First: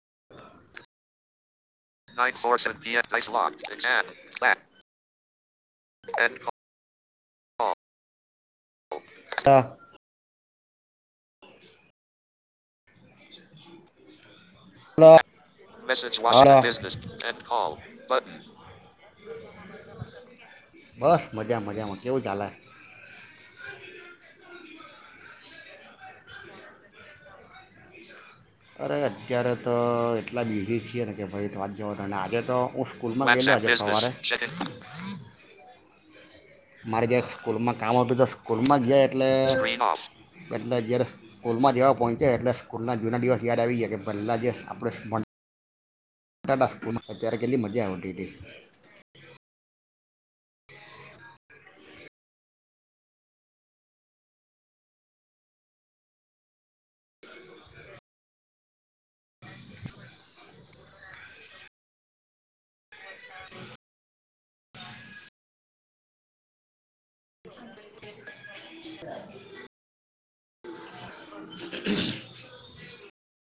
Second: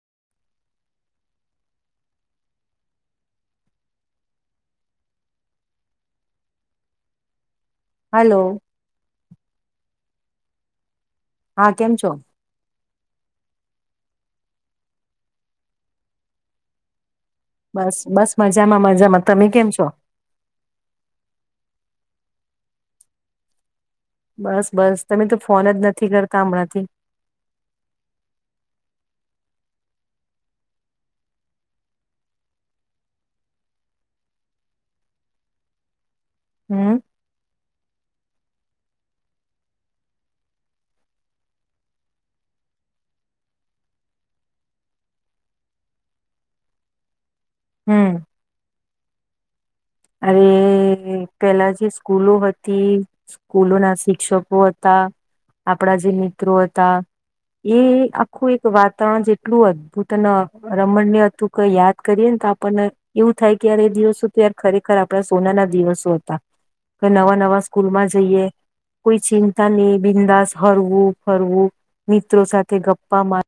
[inaudible] હાલો. કા હા, કેમ છો? [inaudible] [unintelligible] બસ બસ બસ મજામાં મજામાં તમે કેમ છો મજા મજા મ. કેવું ચાલે? બસ બસ તમે તો ફોન જ નથી કરતા અમણાંથી. અરે અત્યારે તો એટલા બીઝી છીએ ને કે ભઈ વાત જવા દે ને આજે તો હું સ્કૂલ ગેલો આજે સવારે. હમ મારે જરાક સ્કૂલમાં કામ હતું તો સ્કૂલમાં જયા એટલે એટલે જયારે સ્કૂલમાં જેવા પોઇચા એટલે સ્કૂલના જૂના દિવસ યાદ આવી ગિયા કે પહેલા જે આપણે [inaudible] ત્યારે કેટલી મજા આવતી હમ હતી. અરે રે પેલા જે સ્કૂલો હતી સ્કૂલો ના શિક્ષકો હતા આપડા જે મિત્રો હતા એ આખું એક વાતાવરણ જેટલું અદભુત ન અ રમણીય ને હતું કે યાદ કરીએ ને તો આપણને એવું થાય કે એ દિવસો ત્યાર ખરેખર આપણા સોના ના દિવસો હતા કે નવા નવા સ્કૂલમાં જઈએ કોઈ ચિંતા ની બિંદાસ હરવું ફરવું મિત્રો સાથે ગપ્પા મા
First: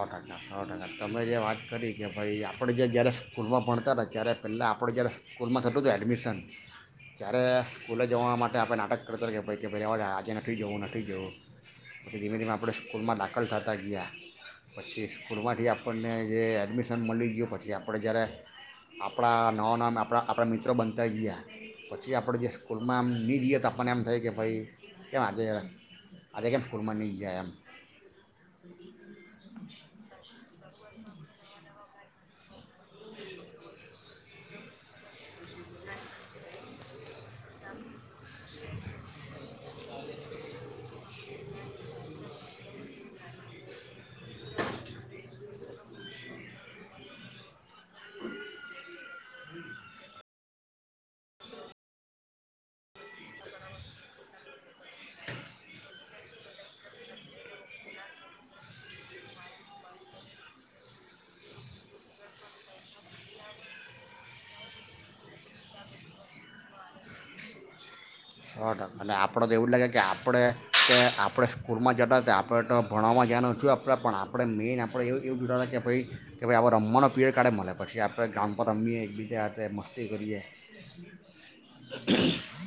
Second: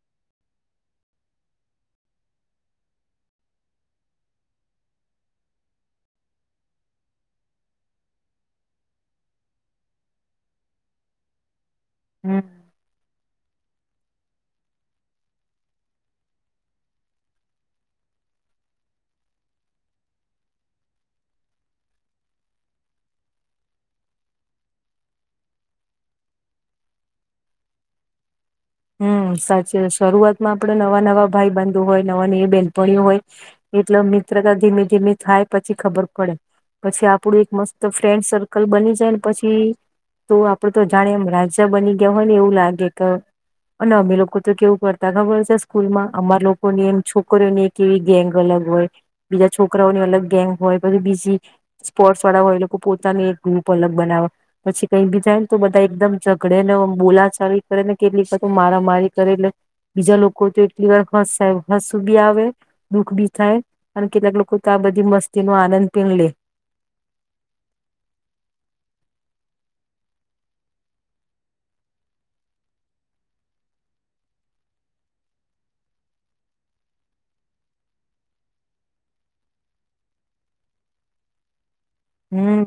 સો ટકા સો ટકા તમે જે વાત કરી કે ભાઈ આપણે જે જ્યારે સ્કૂલમાં ભણતા હતા ત્યારે પેલાં આપણું જ્યારે સ્કૂલમાં થતું હતું એડમિશન ત્યારે સ્કૂલે જવા માટે આપણે નાટક કરતા કે ભાઈ કે ભાઈ રેવા દે આજે નથી જવું નથી જવું. ધીમે હમ ધીમે આપણે સ્કૂલમાં દા ખલ થાતા ગીયા. પછી સ્કૂલમાંથી આપણને જે એડમિશન મલી ગિયું પછી આપણે જ્યારે આપણા નવા નવા આપણા આપણા મિત્રો બનતા ગીયા પછી આપણે જે સ્કૂલમાં એમ ની રીઈએ તો આપણને એમ થાય કે ભાઈ કેમ આજે આજે કેમ સ્કૂલમાં નહીં ગીયા એમ. હમ સાચે શરૂઆતમાં આપડે નવા નવા ભાઈબાંધુ હોય નવા નવી બેનપણીઓ હોય એટલે મિત્રતા ધીમે ધીમે થાય પછી ખબર પડે પછી આપડું એક મસ્ત ફ્રેન્ડ સર્કલ બની જાયને પછી તો આપડું તો જાણે એમ રાજ્ય બની ગયું હોય ને એવું લાગે ક અને અમે લોકો તો કેવું કરતા ખબર છે સ્કૂલમાં અમાર લોકોની એમ છોકરીઓની એક એવી ગેંગ અલગ હોય, બીજા છોકરાઓની અલગ ગેંગ હોય, પછી બીજી સ્પોર્ટસ વાળા હોય એ લોકો પોતાનું એક ગ્રુપ અલગ બનાવ પછી કઈ બી જાય ને તો બધા એકદમ ઝઘડે ને બોલાચાલી કરે ને કેટલીક તો મારામારી કરે એટલે બીજા લોકો તો એટલી વાર હસેવ હસુ બી આવે દુઃખ બી થાય અને કેટલાક લોકો તો આ બધી મસ્તી નો આનંદ પણ લે. સો ટકા એટલે આપણ તો એવું જ લાગે કે આપણે કે આપણે સ્કૂલમાં જતા હતા આપણે તો ભણવામાં ધ્યાન ઓછું આપતા પણ આપણે મેઇન આપણે એવું એવું જોતા હતા કે ભઈ કે ભાઈ રમવાનો પીયડ કાઢે મલે પછી આપણે ગામ પર રમીએ એકબીજા હાથે મસ્તી કરીએ. હમ.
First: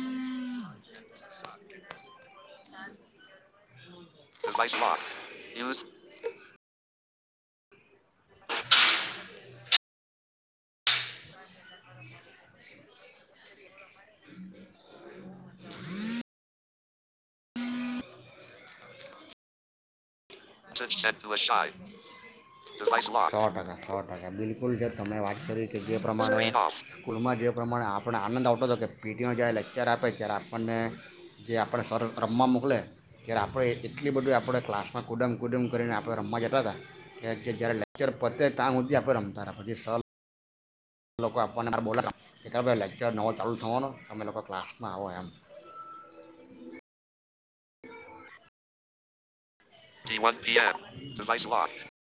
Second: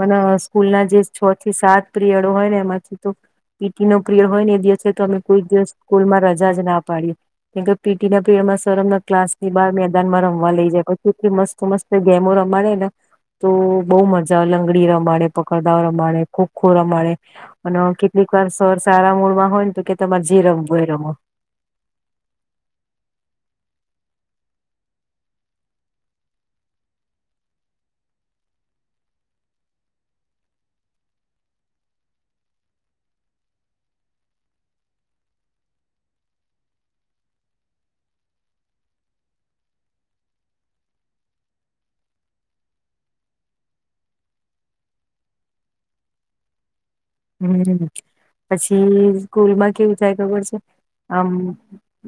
મન સ્કૂલ ના જે છ થી સાત પ્રિયડ હોય ને એમાંથી તો પી ટી નો પ્રિયડ હોય ને એ દિવસે તો અમે કોઈ દિવસ સ્કૂલમાં રજા જ ના પાડીએ. કેમકે પી ટી ના પ્રિરડમાં સર અમને ક્લાસ ની બાર મેદાનમાં રમવા લઇ જાય પછી કેટલી મસ્ત-મસ્ત ગેમો રમાડે ને. તો બહુ મજા આવે લંગડી રમાડે, પકડદાવ રમાડે, ખો-ખો રમાડે અને કેટલીક વાર સર સારા મૂડમાં હોય ને તો કે તમા [unintelligible] સો ટકા. સો ટકા બિલકુલ જે તમે વાત કરી કે જે પ્રમાણે સ્કૂલમાં જે પ્રમાણે આપણે આનંદ આવતો હતો કે પી ટી માં જ્યારે લેક્ચર આપે ત્યારે આપણને જે આપણે સર રમવા મોકલે ત્યારે આપણે એટલી બધી આપણે ક્લાસમાં કુદમ કુદમ કરીને આપણે રમવા જતા હતા કે જ જ્યારે લેક્ચર પતે તા હુદી આપણે રમતા હતા પછી સર લોકો આપવાને બોલાાઈ લેક્ચર નવો ચાલુ થવાનો તમે લોકો ક્લાસમાં આવો એમ હમ પછી સ્કૂલમાં કેવું થાય ખબર છે આમ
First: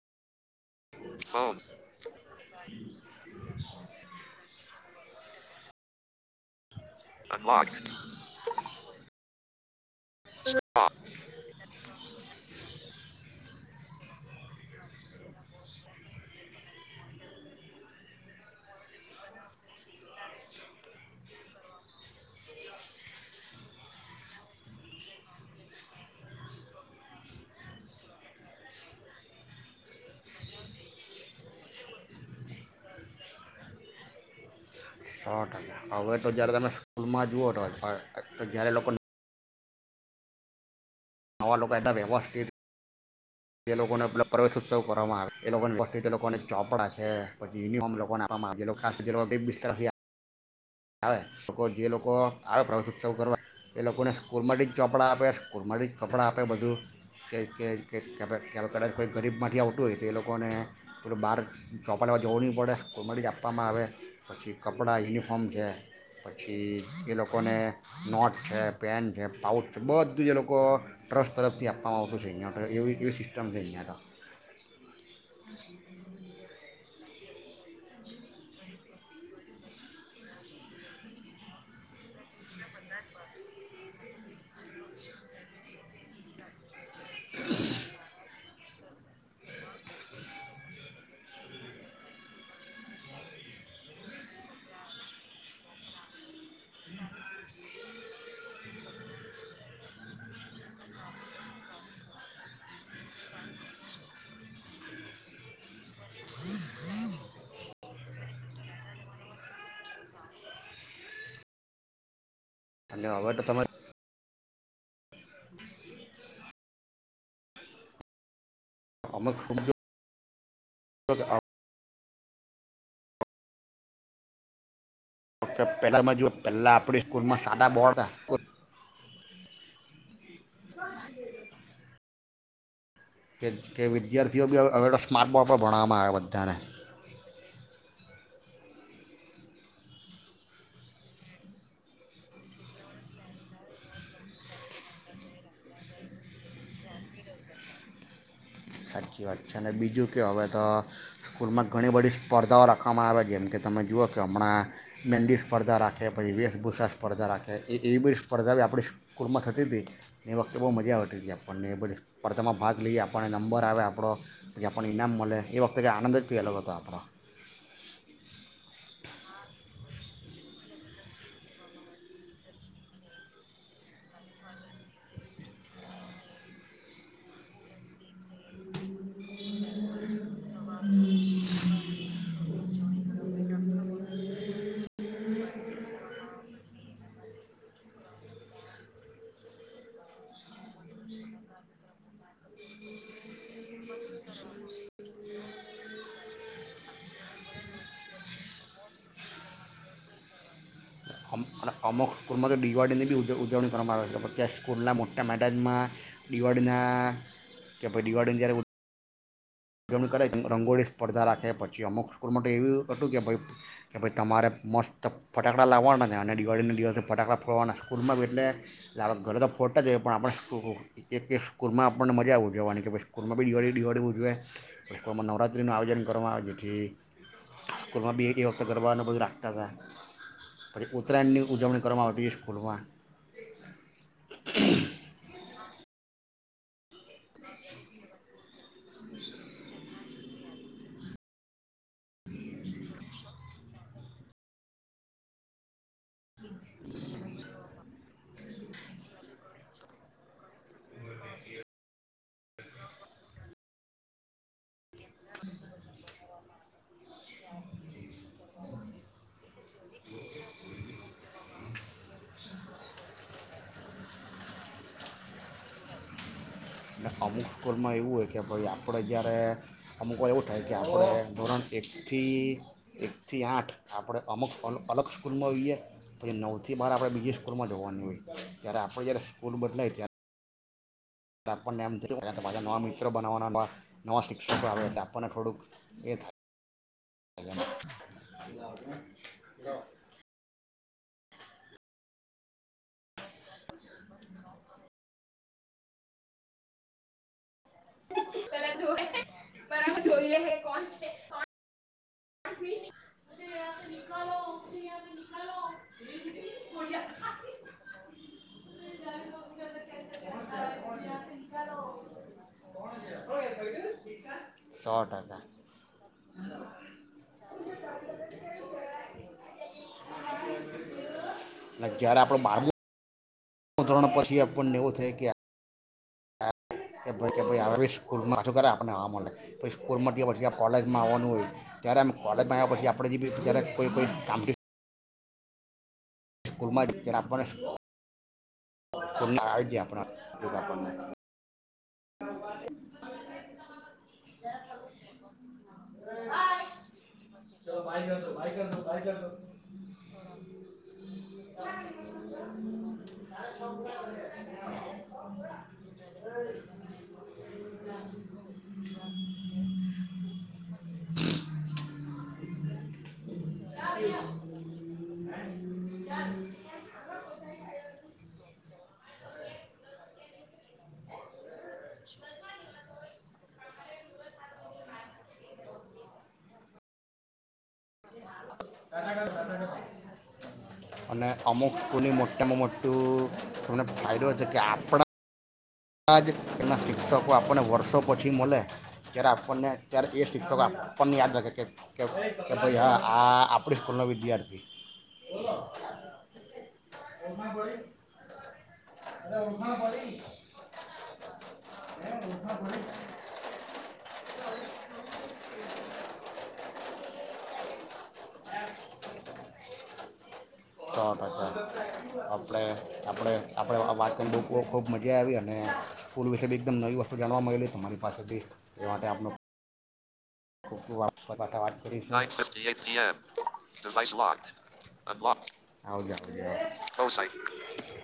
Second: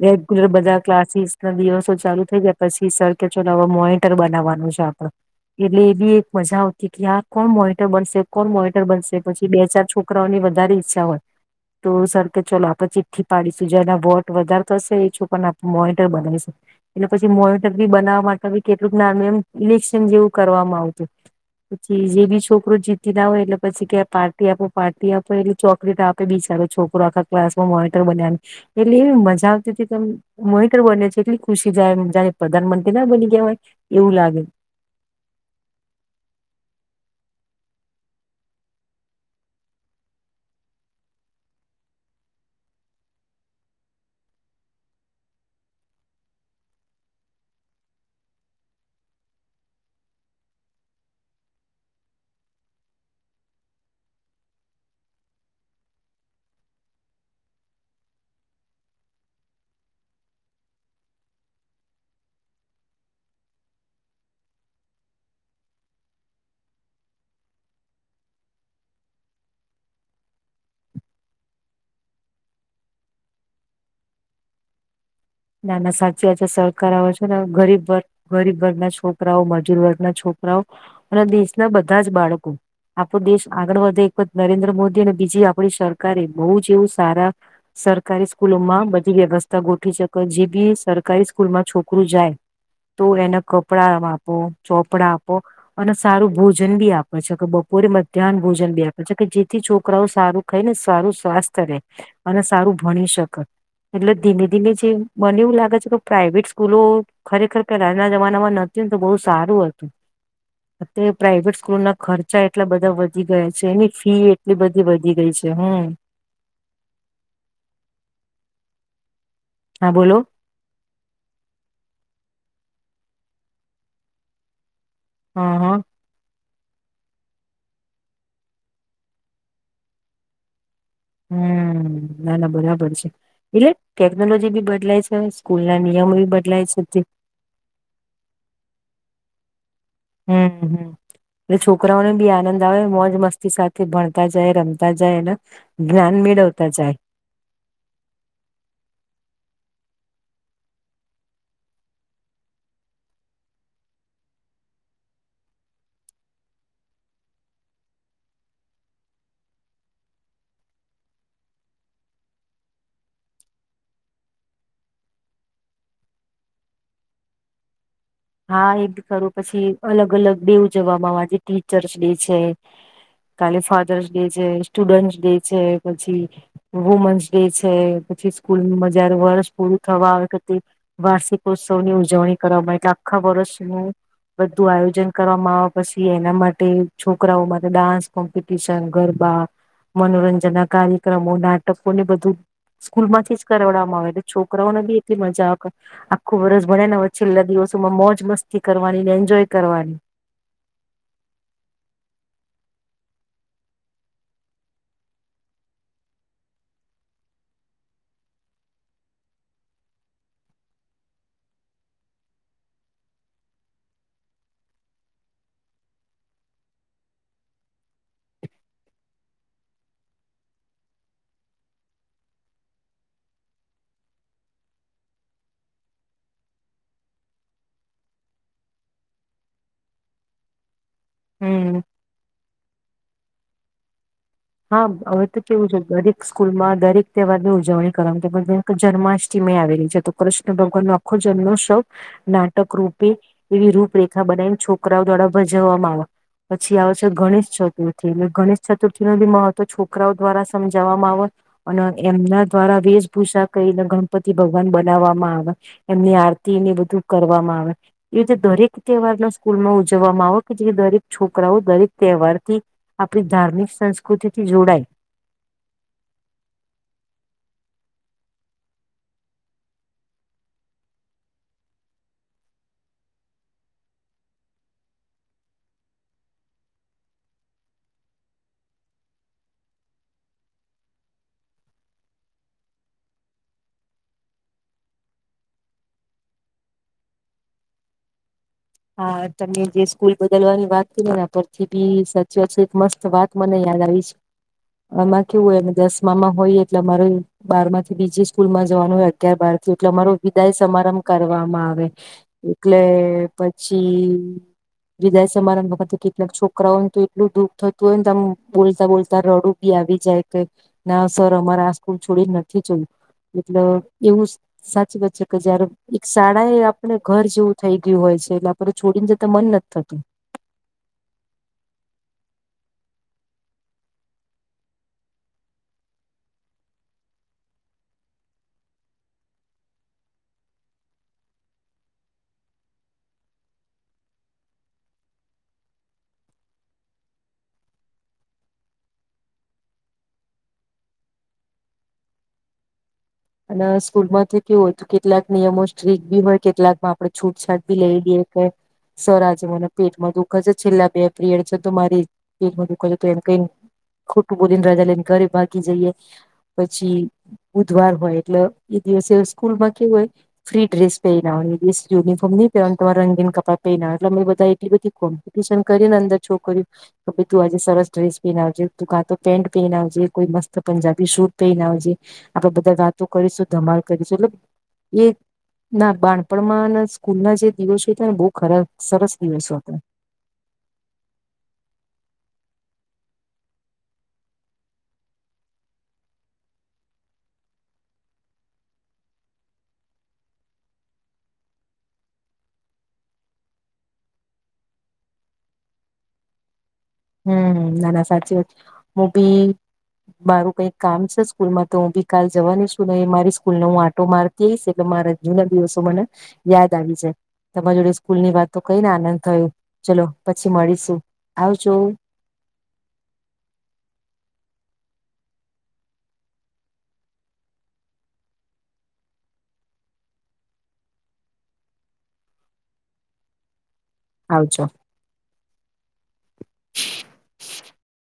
રેગ્યુલર બધા ક્લાસીસ ના દિવસો ચાલુ થઈ ગયા પછી સર કે ચોલો આ મોનિટર બનાવવાનું છે આપડ એલે બ મજા આવતી કે આ કોણ મોનિટર બનશે કોણ મોનિટર બનશે પછ બે હજાર છોકરાઓની વધારે ઈચ્છા હોય તો સર કે ચો આ પછી થી પાડીશું જેના વોટ વધારતો હશે એ છોકરાને આપ મોનટર બનાવીશું એટલે પછી મોનિટર બી બનાવવા માટે કેટલુંક નાર્મિ એમ ઇલેક્શન જેવું કરવામાં આવતું પછી જે બી છોકરો જીતી ના હોય એટલે પછી કે પાર્ટી આપો પાર્ટી આપો એટલે ચોકલીટ આપે બીચારો છોકરો આખા ક્લાસમાં મોનીટર બનાને એટલે એવી મજા આવતી હતી ત મોનિટર બને છે એટલી ખુશી જાય જાણે પ્રધાનમંત્રી ના બની ગયા હોય એવું લાગે સો ટકા હવે તો જયારે તમે સ્કૂલમાં જુઓ તો જયારે લોકો તમાવા લોકો એ વ્યવસ્થિત એ લોકોને પ પ્રવેશ ઉત્સવ કરવામાં આવે એ લોકોની વસ્ લોકોને ચોપડાં છે પછી યુિફોર્મ લોકોને આપવામાં આવે આવે લોકો જે લોકો આવે પ્રવેશ ઉત્સવ કરવા એ લોકોને સ્કૂલમાં જ ચોપડાં આપે સ્કૂલમાં જ કપડાં આપે બધું કે કદાચ કોઈ ગરીબમાંથી આવતું હોય તો એ લોકોને પોલું બહાર ચોપા લવા જવું નહીં પડે સ્કૂલમાં જ આપવામાં આવે પછી કપડાં યુનિફોર્મ ફોમ છે પછી એ લોકોને નોટ છે પેન છે પાઉચ છે બધું એ લોકો ટ્રસ્ટ તરફથી આપવામાં આવતું છે અહીંયા એવી એવી સિસ્ટમ છે અહીંયા તોળ ના ના સાચી વાચ છે કરાવ છે ગરીબ વર્ગ ગરીબ વર્ગના છોકરાઓ મજૂર વર્ગના છોકરાઓ અને દેશના બધા જ બાળકો આપણો દેશ આગળ વધે એકત નરેન્દ્ર મોદી અને બીજી આપડી સરકારે બહુ જ એવું સારા સરકારી સ્કૂલો માં બધી વ્યવસ્થા ગોઠવી જે બી સરકારી સ્કૂલમાં છોકરું જાય તો એને કપડાં આપો ચોપડા આપો અને સારું ભોજન બી આપે છે કે બપોરે મધ્યાહન ભોજન બી આપે છે કે જેથી છોકરાઓ સારું ખાય ને સારું સ્વાસ્થ્ય રહેે અને સારું ભણી શકે એટલે ધીમે ધીમે જે મને એવું લાગે છે કે પ્રાાઈવેટ સ્કૂલો ખરેખર આજના જમાનામાં નથીતી ને તો બહુ સારું હતું અત્યારે પ્રાાઈવેટ સ્કૂલો ના ખર્ચા એટલા બધા અને વધી હવે તો ગયા તમે છે એની ફી એટલી બધી વધી ગઈ છે હમ હા બોલો [unintelligible] હા ઓકે હા પહેલાંમાં જુઓ પહેલાં આપણી સ્કૂલમાં સાદા બોડ હતા [inaudible] હમ નાના બરાબર છે કે એટલે કે વિદ્યાર્થીઓ ટેકનોલોજી બી હવે હવે તો બદલાય છે સ્માર્ટ બોર્ડ પર સ્કૂલ ના ભણાવવામાં નિયમો આવે બી બધાને બદલાય છે હમ હમ એટ છોકરાઓને બી આનંદ આવે મોજ મસ્તી સાથે ભણતા જાય રમતા જાય અને જ્ઞાન મેળવતા જાય સાચી વાત છે અને બીજું કે હવે તો સ્કૂલમાં ઘણી બધી સ્પર્ધાઓ રાખવામાં આવે જેમ કે તમે જુઓ કે હમણાં મેંદડી સ્પર્ધા રાખે પછી વેશભૂષા સ્પર્ધા રાખે એવી બધી સ્પર્ધા આપણી સ્કૂલમાં થતી હતી એ વખતે બહુ મજા આવતી હતી આપણને એ બધી સ્પર્ધામાં ભાગ લઈ આપણને નંબર આવે આપણો જે આપણને ઈનામ મળે એ વખતે ક આનંદ જ પહેલો હતો આપણો હા એક કરું પછી અલગ અલગ ડે ઉજવવામાં આવે આજે ટીચર્સ ડે છે કાલે ફાધર્સ ડે છે સ્ટુડન્ટસ ડે છે પછી વુમન્સ ડે છે પછી સ્કૂલ મજાર વર્ષ પૂરું થવા આવે વાર્ષિકોત્સવ ની ઉજવણી કરવામાં એટલે ખબરસ નહી બધી તુ આયોજન કરવામાં આવે પછી એના માટે છોકરાઓમાં ડાન્સ કોમ્પિટિશન ગરબા મનોરંજન ના કાર્યક્રમો નાટકો ને બધું સ્કૂલ માંથી જ કરડવામાં આવેટલે છોકરાઓને બી એટલી મજા આવે આખું વરષ ભણે ને હોયય છેલ્લા દિવસ મોજ મસ્તી કરવાનીને એન્જોય કરવાની એટ અમુક સ્કૂલમાં તો દિવાળીની બી ઉજવણી કરવામાં આવે છેતં સ્કૂલના મોટા મેદાજમાં દિવાળીના કે ભાઈ દિવાળીની જ્યારે ઉજવણી કરે છે રંગોળી સ્પર્ધા રાખે પછી અમુક સ્કૂલમાં તો એવું હતું કે ભાઈ કે ભાઈ તમારે મસ્ત ફટાકડા લાવવાના છે અને દિવાળીના દિવસથી ફટાકડા ફોડવાના સ્કૂલમાં બી એટલે ઘરે તો ફોડતા જ હોએ પણ આપણે એક એક સ્કૂલમાં આપણને મજા ઉજવવાની કે ભાઈ સ્કૂલમાં બી દિવાળી દિવાળી ઉજવેએ સ્કૂલમાં નવરાત્રિનું આયોજન કરવામાં આવે જેથી સ્કૂલમાં બી એ વખતે ગરબાને બધું રાખતા હતા પછી ઉત્તરાયણની હમ ઉજવણીવામાં આવતી છે સ્કૂલમાં હા હવે તો કેવું છે દરેક સ્કૂલમાં દરેક તહેવારની ઉજવણી કરવા જન્માષ્ટમી આવેલી છે તો કૃષ્ણ ભગવાન નો આખો જન્મોત્સવ નાટક રૂપે એવી રૂપરેખા બનાવીને છોકરાઓ દ્વારા ભજવવામાં આવે પછી આવે છે ગણેશ ચતુર્થી એલે ગણેશ ચતુર્થી જી મહત્વ છોકરાઓ દ્વારા સમજાવવામાં આવે અને એમના દ્વારા વેશભૂષા કરીને ગણપતિ ભગવાન બનાવવામાં આવે એમની આરતીને બધું કરવામાં આવે એવી રીતે દરેક તહેવાર ના સ્કૂલ માં ઉજવવામાં આવે કે જે દરેક છોકરાઓ દરેક તહેવાર થી આપડી ધાર્મિક સંસ્કૃતિથી જોડાય. અને અમુક સ્કૂલમાં એવું હોય કે ભાઈ આપણે જય્યારે અમુક વાર એવું થાય કે આપણે ધોરણ એક થી એક થી આઠ આપણે અમુક અલગ સ્કૂલમાં જોઈએ પછી નવ થી બાર આપણે બીજી સ્કૂલમાં જવાની હોય ત્યારે આપણે જય્યારે સ્કૂલ બદલાય ત્યારે આપણને એમ થ માા નવા મિત્રો બનાવવાના નવા શિક્ષકો આવે એટલે આપણને થોડુંક એ થાય હા તમને જે સ્કૂલ બદલવાની વાત પરથી બી સાચી વાત છે એક મસ્ત વાત મને યાદ આવી છે એમાં કેવું હોય દસમામાં હોય એટલે અમારે બારમા થી બીજી સ્કૂલ માં પેલા જવાનું જોવે હોય અગિયાર બાર થી એટલે બરાબર અરો જોઈ લે વિદાય હે કોણ સમારંભ છે કોણ કરવામાં આવે એટલે નહીં પછી વિદાય સમારા વખત કેટલાક છોકરાઓને તો એટલું દુઃખ થતું હોય ને તો આમ બોલતા બોલતા રડું બી આવી જાય કે ના સર અમારે આ સ્કૂલ છોડી નથી જોયું એટલ એવું સો સાચી બત છે કે ટકા જયારે એક શાળ આપણે ઘર જેવું થઇ ગયું હોય છે. લા પર છોડીને જતા મન નથી થતું જયારે આપડ બાર ધોરણ પછી આપણને એવું થાય કે કેી સ્કૂલમાં છું ખ આપણે આવા મળે પછી સ્કૂલમાંયા પછી કોલેજમાં આવવાનું હોય ત્યારે આમ કોલેજમાં આવ્યા પછી આપણે જે બી જ્યારે કોઈ કામ સ્કૂલમાં ટીચર આપવાના શું ના આપણાગને હ અને સ્કૂલ માંથી કેવું હોય તો કેટલાક નિયમો સ્ટ્રીક ભી હોય કેટલાકમાં આપડે છૂટછાટ ભી લઈ લઈએ કે સર આજે મને પેટમાં દુખા છે છેલ્લા બે પીરિયડ છે તો મારી પેટમાં દુખ તો એમ કઈ ખોટું બોલીને રાજા લઈને ઘરે ભાગી જઈએ પછી ઉજવા હોય એટલે એ દિવસે સ્કૂલમાં કેવ હોય ફ્રી ડ્રેસ પહેરના દિવ યુનિફોર્મ નહી પહેર તમા રંગીન કપડા પહેર એલે અમે બધા એટલી બધી કોમ્પિટિશન કરીને અંદર છો કર્યું કે ભ તું આજે સરસ ડ્રેસ પહેનાવજે તું કાં તો પે પજે કોઈ મસ્ત પંજાબી શૂટ પહેન આવજે આપડે બધા વાત કરીશું ધમાલ કરીશું એ એ ના બાણપણમાં ના સ્કૂલ ના જે દિવસ છે તને બહ અને અમુક ઉ મોટેમ મોટ તો તમને ફાયદો છે કે આપણા બા એના શિક્ષકો આપણને વર્ષો પછી મળે જ્યારે આપણને ત્યારે એ શિક્ષકો આપણને યાદ રાખે કે ભાઈ હા આ આપડી સ્કૂલ ન વિદ્યાર્થી હમ ના ના સાચી વાત હું બી મારું કઈક કામ છે સ્કૂલ માં તો હું ભી કાલ જવાની છું નહી મારી સ્કૂલને હું આટો મારતી આવીઈશ એટલે મારા હજુના દિવસો મને યાદ આવે તમારી જોડે સ્કૂલ ની વાત તો કઈ ને આનંદ થયો ચલો પછી મળીશું સો ટકા આવજુ આપણે આપણે આપણે વાતને બૂકવ ખૂબ મજા આવી અને સ્કૂલ વિશે બી એકદમ નવી વસ્તુ જાણવા મળેલી તમારી પાસેથીી એ માટે આપણ વાશની આવજો ખાલી